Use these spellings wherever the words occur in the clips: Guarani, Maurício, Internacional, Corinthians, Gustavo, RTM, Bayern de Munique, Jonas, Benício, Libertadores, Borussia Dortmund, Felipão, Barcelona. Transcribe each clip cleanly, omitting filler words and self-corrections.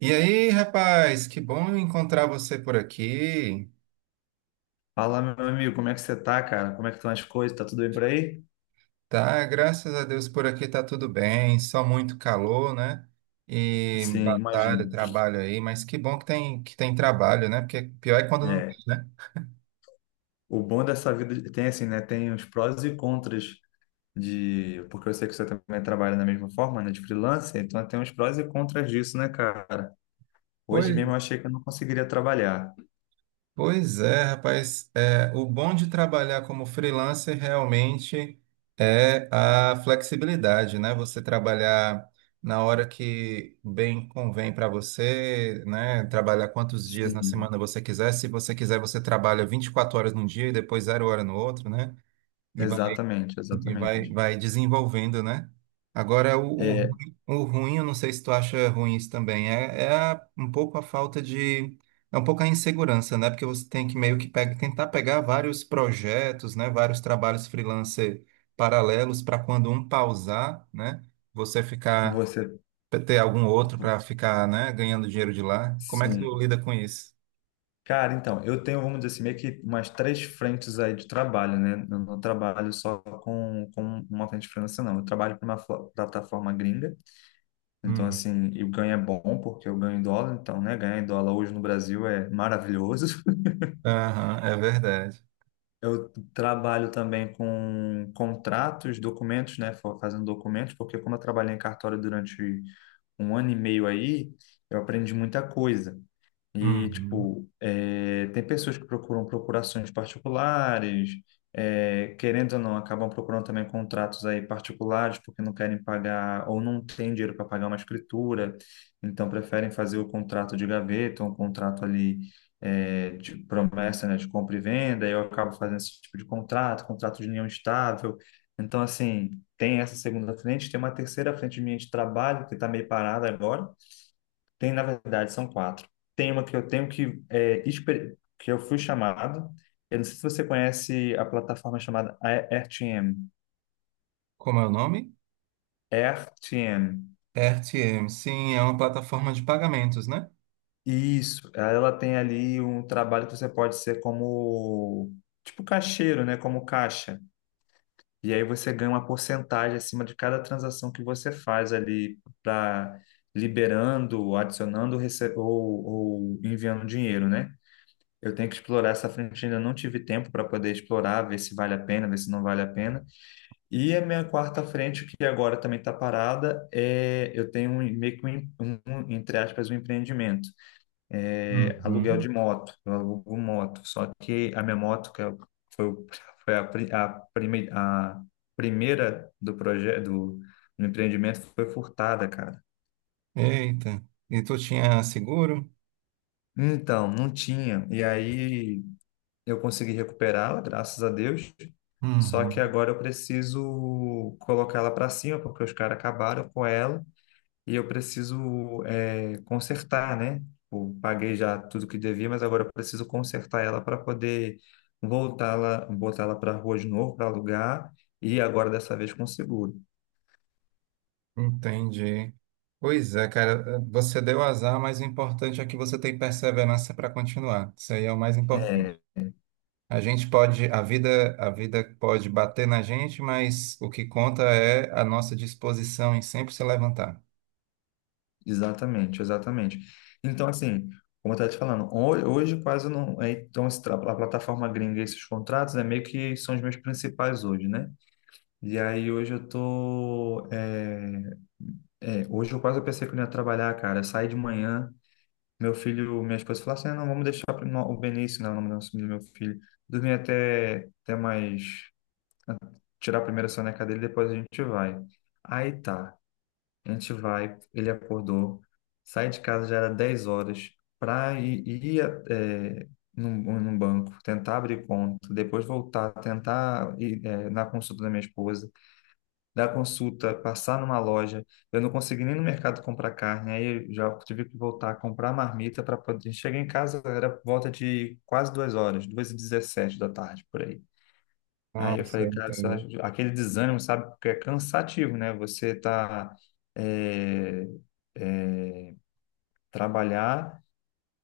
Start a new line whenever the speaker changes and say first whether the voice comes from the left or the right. right: E aí, rapaz, que bom encontrar você por aqui.
left: Fala, meu amigo, como é que você tá, cara? Como é que estão as coisas? Tá tudo bem por aí?
right: Tá, graças a Deus por aqui tá tudo bem, só muito calor, né? E
left: Sim, imagino.
right: batalha, trabalho aí, mas que bom que tem trabalho, né? Porque pior é quando não.
left: É, o bom dessa vida tem assim, né? Tem os prós e contras porque eu sei que você também trabalha da mesma forma, né? De freelancer, então tem os prós e contras disso, né, cara? Hoje
right: Pois
left: mesmo eu achei que eu não conseguiria trabalhar.
right: Pois é, rapaz. É, o bom de trabalhar como freelancer realmente é a flexibilidade, né? Você trabalhar na hora que bem convém para você, né? Trabalhar quantos dias na
left: Sim,
right: semana você quiser. Se você quiser, você trabalha 24 horas num dia e depois zero hora no outro, né?
left: exatamente,
right: E vai,
left: exatamente.
right: vai desenvolvendo, né? Agora, o, o,
left: É,
right: ruim, o ruim, eu não sei se tu acha ruim isso também, é um pouco a falta de. É um pouco a insegurança, né? Porque você tem que meio que tentar pegar vários projetos, né? Vários trabalhos freelancer paralelos para quando um pausar, né? Você ficar,
left: você,
right: ter algum outro para ficar, né? Ganhando dinheiro de lá. Como é que tu
left: sim.
right: lida com isso?
left: Cara, então, eu tenho, vamos dizer assim, meio que umas três frentes aí de trabalho, né? Eu não trabalho só com uma frente financeira, não. Eu trabalho para uma plataforma gringa, então,
right: Uhum.
left: assim, e o ganho é bom, porque eu ganho em dólar, então, né? Ganhar em dólar hoje no Brasil é maravilhoso.
right: Aham, é verdade.
left: Eu trabalho também com contratos, documentos, né? Fazendo documentos, porque como eu trabalhei em cartório durante um ano e meio aí, eu aprendi muita coisa. E,
right: Uhum.
left: tipo, tem pessoas que procuram procurações particulares, querendo ou não, acabam procurando também contratos aí particulares porque não querem pagar ou não têm dinheiro para pagar uma escritura, então preferem fazer o contrato de gaveta, um contrato ali de promessa, né, de compra e venda, e eu acabo fazendo esse tipo de contrato, contrato de união estável. Então, assim, tem essa segunda frente, tem uma terceira frente minha de trabalho que está meio parada agora. Tem, na verdade, são quatro. Tem uma que eu tenho que que eu fui chamado. Eu não sei se você conhece a plataforma chamada RTM.
right: Como é o nome?
left: RTM.
right: RTM, sim, é uma plataforma de pagamentos, né?
left: Isso. Ela tem ali um trabalho que você pode ser como tipo caixeiro, né? Como caixa. E aí você ganha uma porcentagem acima de cada transação que você faz ali para liberando, adicionando ou enviando dinheiro, né? Eu tenho que explorar essa frente, ainda não tive tempo para poder explorar, ver se vale a pena, ver se não vale a pena. E a minha quarta frente, que agora também está parada, é eu tenho um, meio que um, um, entre aspas, um empreendimento, aluguel de
right: Uhum.
left: moto, eu alugo moto. Só que a minha moto, que foi, foi a primeira do projeto, do empreendimento, foi furtada, cara.
right: Eita, e tu tinha seguro?
left: Então, não tinha. E aí eu consegui recuperá-la, graças a Deus. Só que
right: Uhum.
left: agora eu preciso colocá-la para cima, porque os caras acabaram com ela e eu preciso consertar, né? Eu paguei já tudo que devia, mas agora eu preciso consertar ela para poder voltá-la, botá-la para a rua de novo, para alugar, e agora dessa vez com seguro.
right: Entendi. Pois é, cara, você deu azar, mas o importante é que você tem perseverança para continuar. Isso aí é o mais importante.
left: É,
right: A gente pode, a vida pode bater na gente, mas o que conta é a nossa disposição em sempre se levantar.
left: exatamente, exatamente. Então, assim, como eu estava te falando, hoje quase não. Então, esse a plataforma gringa, e esses contratos, é meio que são os meus principais hoje, né? E aí, hoje eu tô. É, é, hoje eu quase pensei que eu não ia trabalhar, cara. Eu saí de manhã, meu filho, minha esposa falou assim: "Ah, não, vamos deixar pro o Benício, né, o nome do meu filho, dormir até mais. Tirar a primeira soneca dele, depois a gente vai. Aí tá. A gente vai, ele acordou, sai de casa, já era 10 horas, para ir é, num banco, tentar abrir conta, depois voltar, tentar ir na consulta da minha esposa, dar consulta, passar numa loja. Eu não consegui nem no mercado comprar carne, aí eu já tive que voltar a comprar marmita para poder. Cheguei em casa, era volta de quase 2 horas, duas h 17 da tarde, por aí. Aí eu
right: Nossa,
left: falei,
right: eu
left: cara, isso
right: entendo.
left: aquele desânimo, sabe? Porque é cansativo, né? Você tá é, é, trabalhar,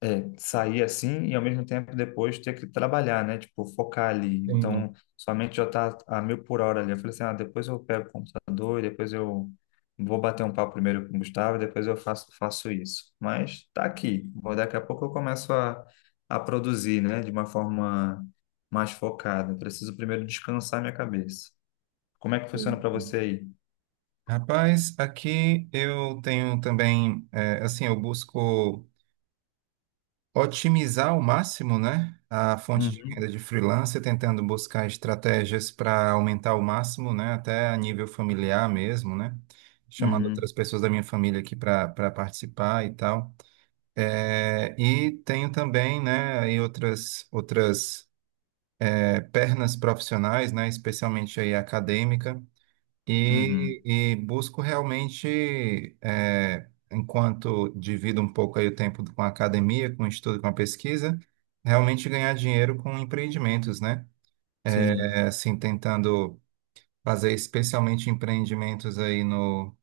left: sair assim e ao mesmo tempo depois ter que trabalhar, né? Tipo, focar ali.
right: Sim.
left: Então, sua mente já tá a mil por hora ali. Eu falei assim, ah, depois eu pego o computador, e depois eu vou bater um papo primeiro com o Gustavo, e depois eu faço isso. Mas tá aqui. Daqui a pouco eu começo a produzir, né? De uma forma mais focada. Preciso primeiro descansar minha cabeça. Como é que funciona para você aí?
right: Rapaz, aqui eu tenho também, é, assim, eu busco otimizar ao máximo, né, a fonte de
left: Uhum,
right: renda de freelancer, tentando buscar estratégias para aumentar ao máximo, né, até a nível familiar mesmo, né, chamando outras
left: uhum,
right: pessoas da minha família aqui para participar e tal. É, e tenho também, né, aí outras é, pernas profissionais, né, especialmente aí a acadêmica.
left: uhum.
right: E busco realmente, é, enquanto divido um pouco aí o tempo com a academia, com o estudo, com a pesquisa, realmente ganhar dinheiro com empreendimentos, né?
left: Sim.
right: É, assim, tentando fazer especialmente empreendimentos aí no,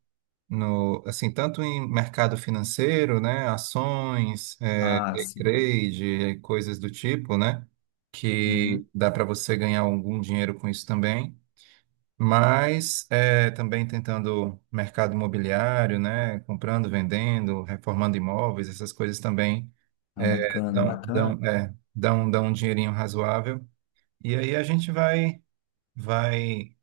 right: no, assim, tanto em mercado financeiro, né? Ações, é,
left: Ah,
right: day
left: sim.
right: trade, é, coisas do tipo, né?
left: Uhum.
right: Que dá para você ganhar algum dinheiro com isso também, mas é, também tentando mercado imobiliário, né? Comprando, vendendo, reformando imóveis, essas coisas também
left: Ah,
right: é,
left: bacana,
right: dão,
left: bacana.
right: dão, é, dão, dão um dinheirinho razoável. E aí a gente vai,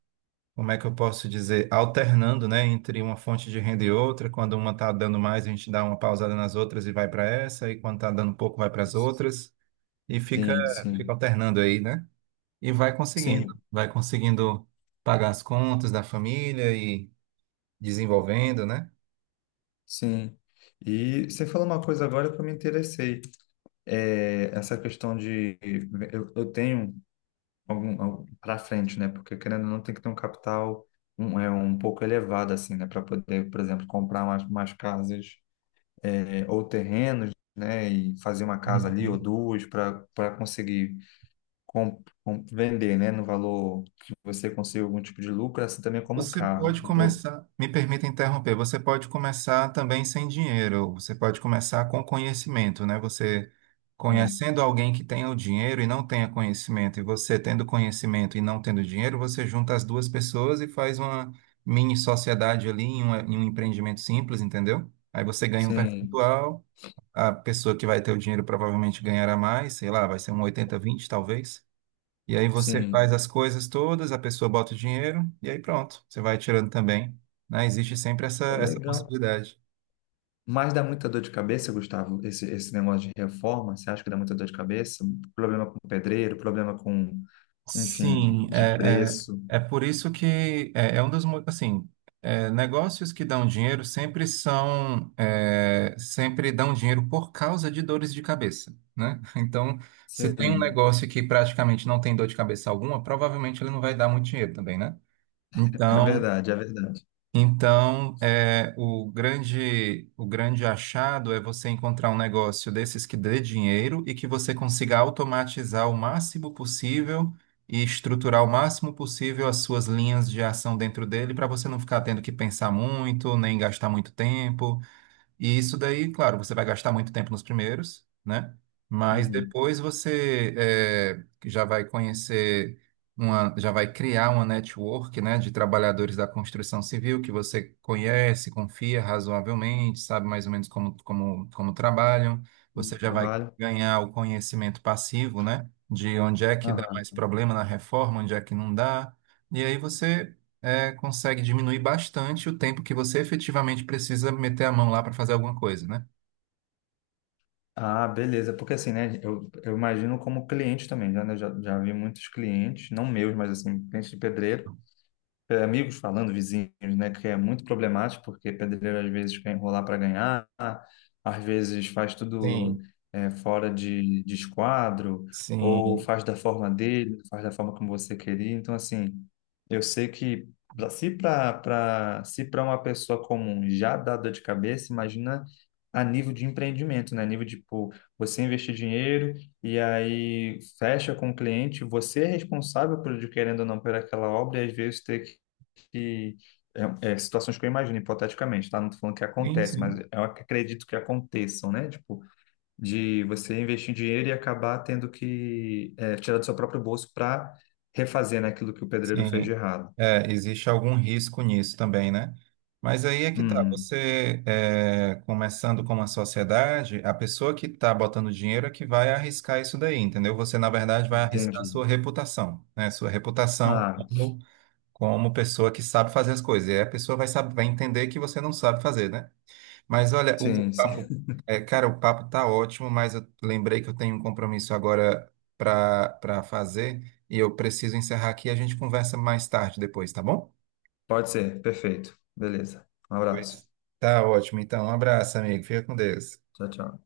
right: como é que eu posso dizer, alternando, né, entre uma fonte de renda e outra. Quando uma está dando mais, a gente dá uma pausada nas outras e vai para essa, e quando está dando pouco, vai para as outras, e fica,
left: Sim,
right: fica
left: sim.
right: alternando aí, né? E vai conseguindo,
left: Sim,
right: vai conseguindo pagar as contas da família e desenvolvendo, né?
left: sim. E você falou uma coisa agora que eu me interessei. É, essa questão de eu tenho algum, para frente, né? Porque querendo ou não tem que ter um capital um, é um pouco elevado assim, né, para poder, por exemplo, comprar mais, mais casas ou terrenos, né, e fazer uma casa ali ou
right: Uhum.
left: duas para conseguir vender, né, no valor que você consiga algum tipo de lucro, assim também como o
right: Você
left: carro.
right: pode
left: Ou-
right: começar, me permita interromper, você pode começar também sem dinheiro, você pode começar com conhecimento, né? Você
left: hum,
right: conhecendo alguém que tenha o dinheiro e não tenha conhecimento, e você tendo conhecimento e não tendo dinheiro, você junta as duas pessoas e faz uma mini sociedade ali em um empreendimento simples, entendeu? Aí você ganha um
left: sim,
right: percentual. A pessoa que vai ter o dinheiro provavelmente ganhará mais, sei lá, vai ser um 80-20 talvez. E aí você
left: sim.
right: faz as coisas todas, a pessoa bota o dinheiro e aí pronto, você vai tirando também, né? Existe sempre essa
left: Legal.
right: possibilidade.
left: Mas dá muita dor de cabeça, Gustavo, esse negócio de reforma? Você acha que dá muita dor de cabeça? Problema com pedreiro, problema com, enfim,
right: Sim,
left: de
right: é,
left: preço.
right: é, é por isso que é um dos, assim, é, negócios que dão dinheiro sempre são, é, sempre dão dinheiro por causa de dores de cabeça, né? Então, se tem um
left: Sim,
right: negócio que praticamente não tem dor de cabeça alguma, provavelmente ele não vai dar muito dinheiro também, né?
left: é
right: Então,
left: verdade, é verdade.
right: então, é, o grande achado é você encontrar um negócio desses que dê dinheiro e que você consiga automatizar o máximo possível e estruturar o máximo possível as suas linhas de ação dentro dele para você não ficar tendo que pensar muito, nem gastar muito tempo. E isso daí, claro, você vai gastar muito tempo nos primeiros, né? Mas
left: Uhum.
right: depois você já vai já vai criar uma network, né, de trabalhadores da construção civil que você conhece, confia razoavelmente, sabe mais ou menos como trabalham. Você
left: Muito
right: já vai
left: trabalho.
right: ganhar o conhecimento passivo, né, de onde é que dá mais
left: Aham.
right: problema na reforma, onde é que não dá. E aí você é, consegue diminuir bastante o tempo que você efetivamente precisa meter a mão lá para fazer alguma coisa, né?
left: Ah, beleza. Porque assim, né? Eu imagino como cliente também, já, né? Já vi muitos clientes, não meus, mas assim, clientes de pedreiro amigos falando, vizinhos, né, que é muito problemático, porque pedreiro às vezes quer enrolar para ganhar, às vezes faz tudo
right: Sim,
left: fora de esquadro, ou
right: sim,
left: faz da forma dele, faz da forma como você queria. Então, assim, eu sei que se para uma pessoa comum já dá dor de cabeça, imagina a nível de empreendimento, né? A nível de, tipo, você investir dinheiro e aí fecha com o cliente, você é responsável por, querendo ou não, por aquela obra e às vezes ter que situações que eu imagino, hipoteticamente, tá? Não tô falando que
right: sim,
left: acontece, mas
right: sim.
left: eu acredito que aconteçam, né? Tipo, de você investir dinheiro e acabar tendo que tirar do seu próprio bolso para refazer, né, aquilo que o pedreiro fez de
right: Sim.
left: errado.
right: É, existe algum risco nisso também, né? Mas aí é que tá,
left: Hum,
right: você é, começando com uma sociedade, a pessoa que está botando dinheiro é que vai arriscar isso daí, entendeu? Você, na verdade, vai arriscar a
left: entendi.
right: sua reputação, né? Sua reputação
left: Ah,
right: como, como pessoa que sabe fazer as coisas. E aí a pessoa vai, saber, vai entender que você não sabe fazer, né? Mas olha, o, o
left: sim,
right: papo,
left: sim.
right: é, cara, o papo tá ótimo, mas eu lembrei que eu tenho um compromisso agora para fazer e eu preciso encerrar aqui. A gente conversa mais tarde depois, tá bom?
left: Pode ser, perfeito. Beleza. Um
right: Pois.
left: abraço.
right: Tá ótimo. Então, um abraço, amigo. Fica com Deus.
left: Tchau, tchau.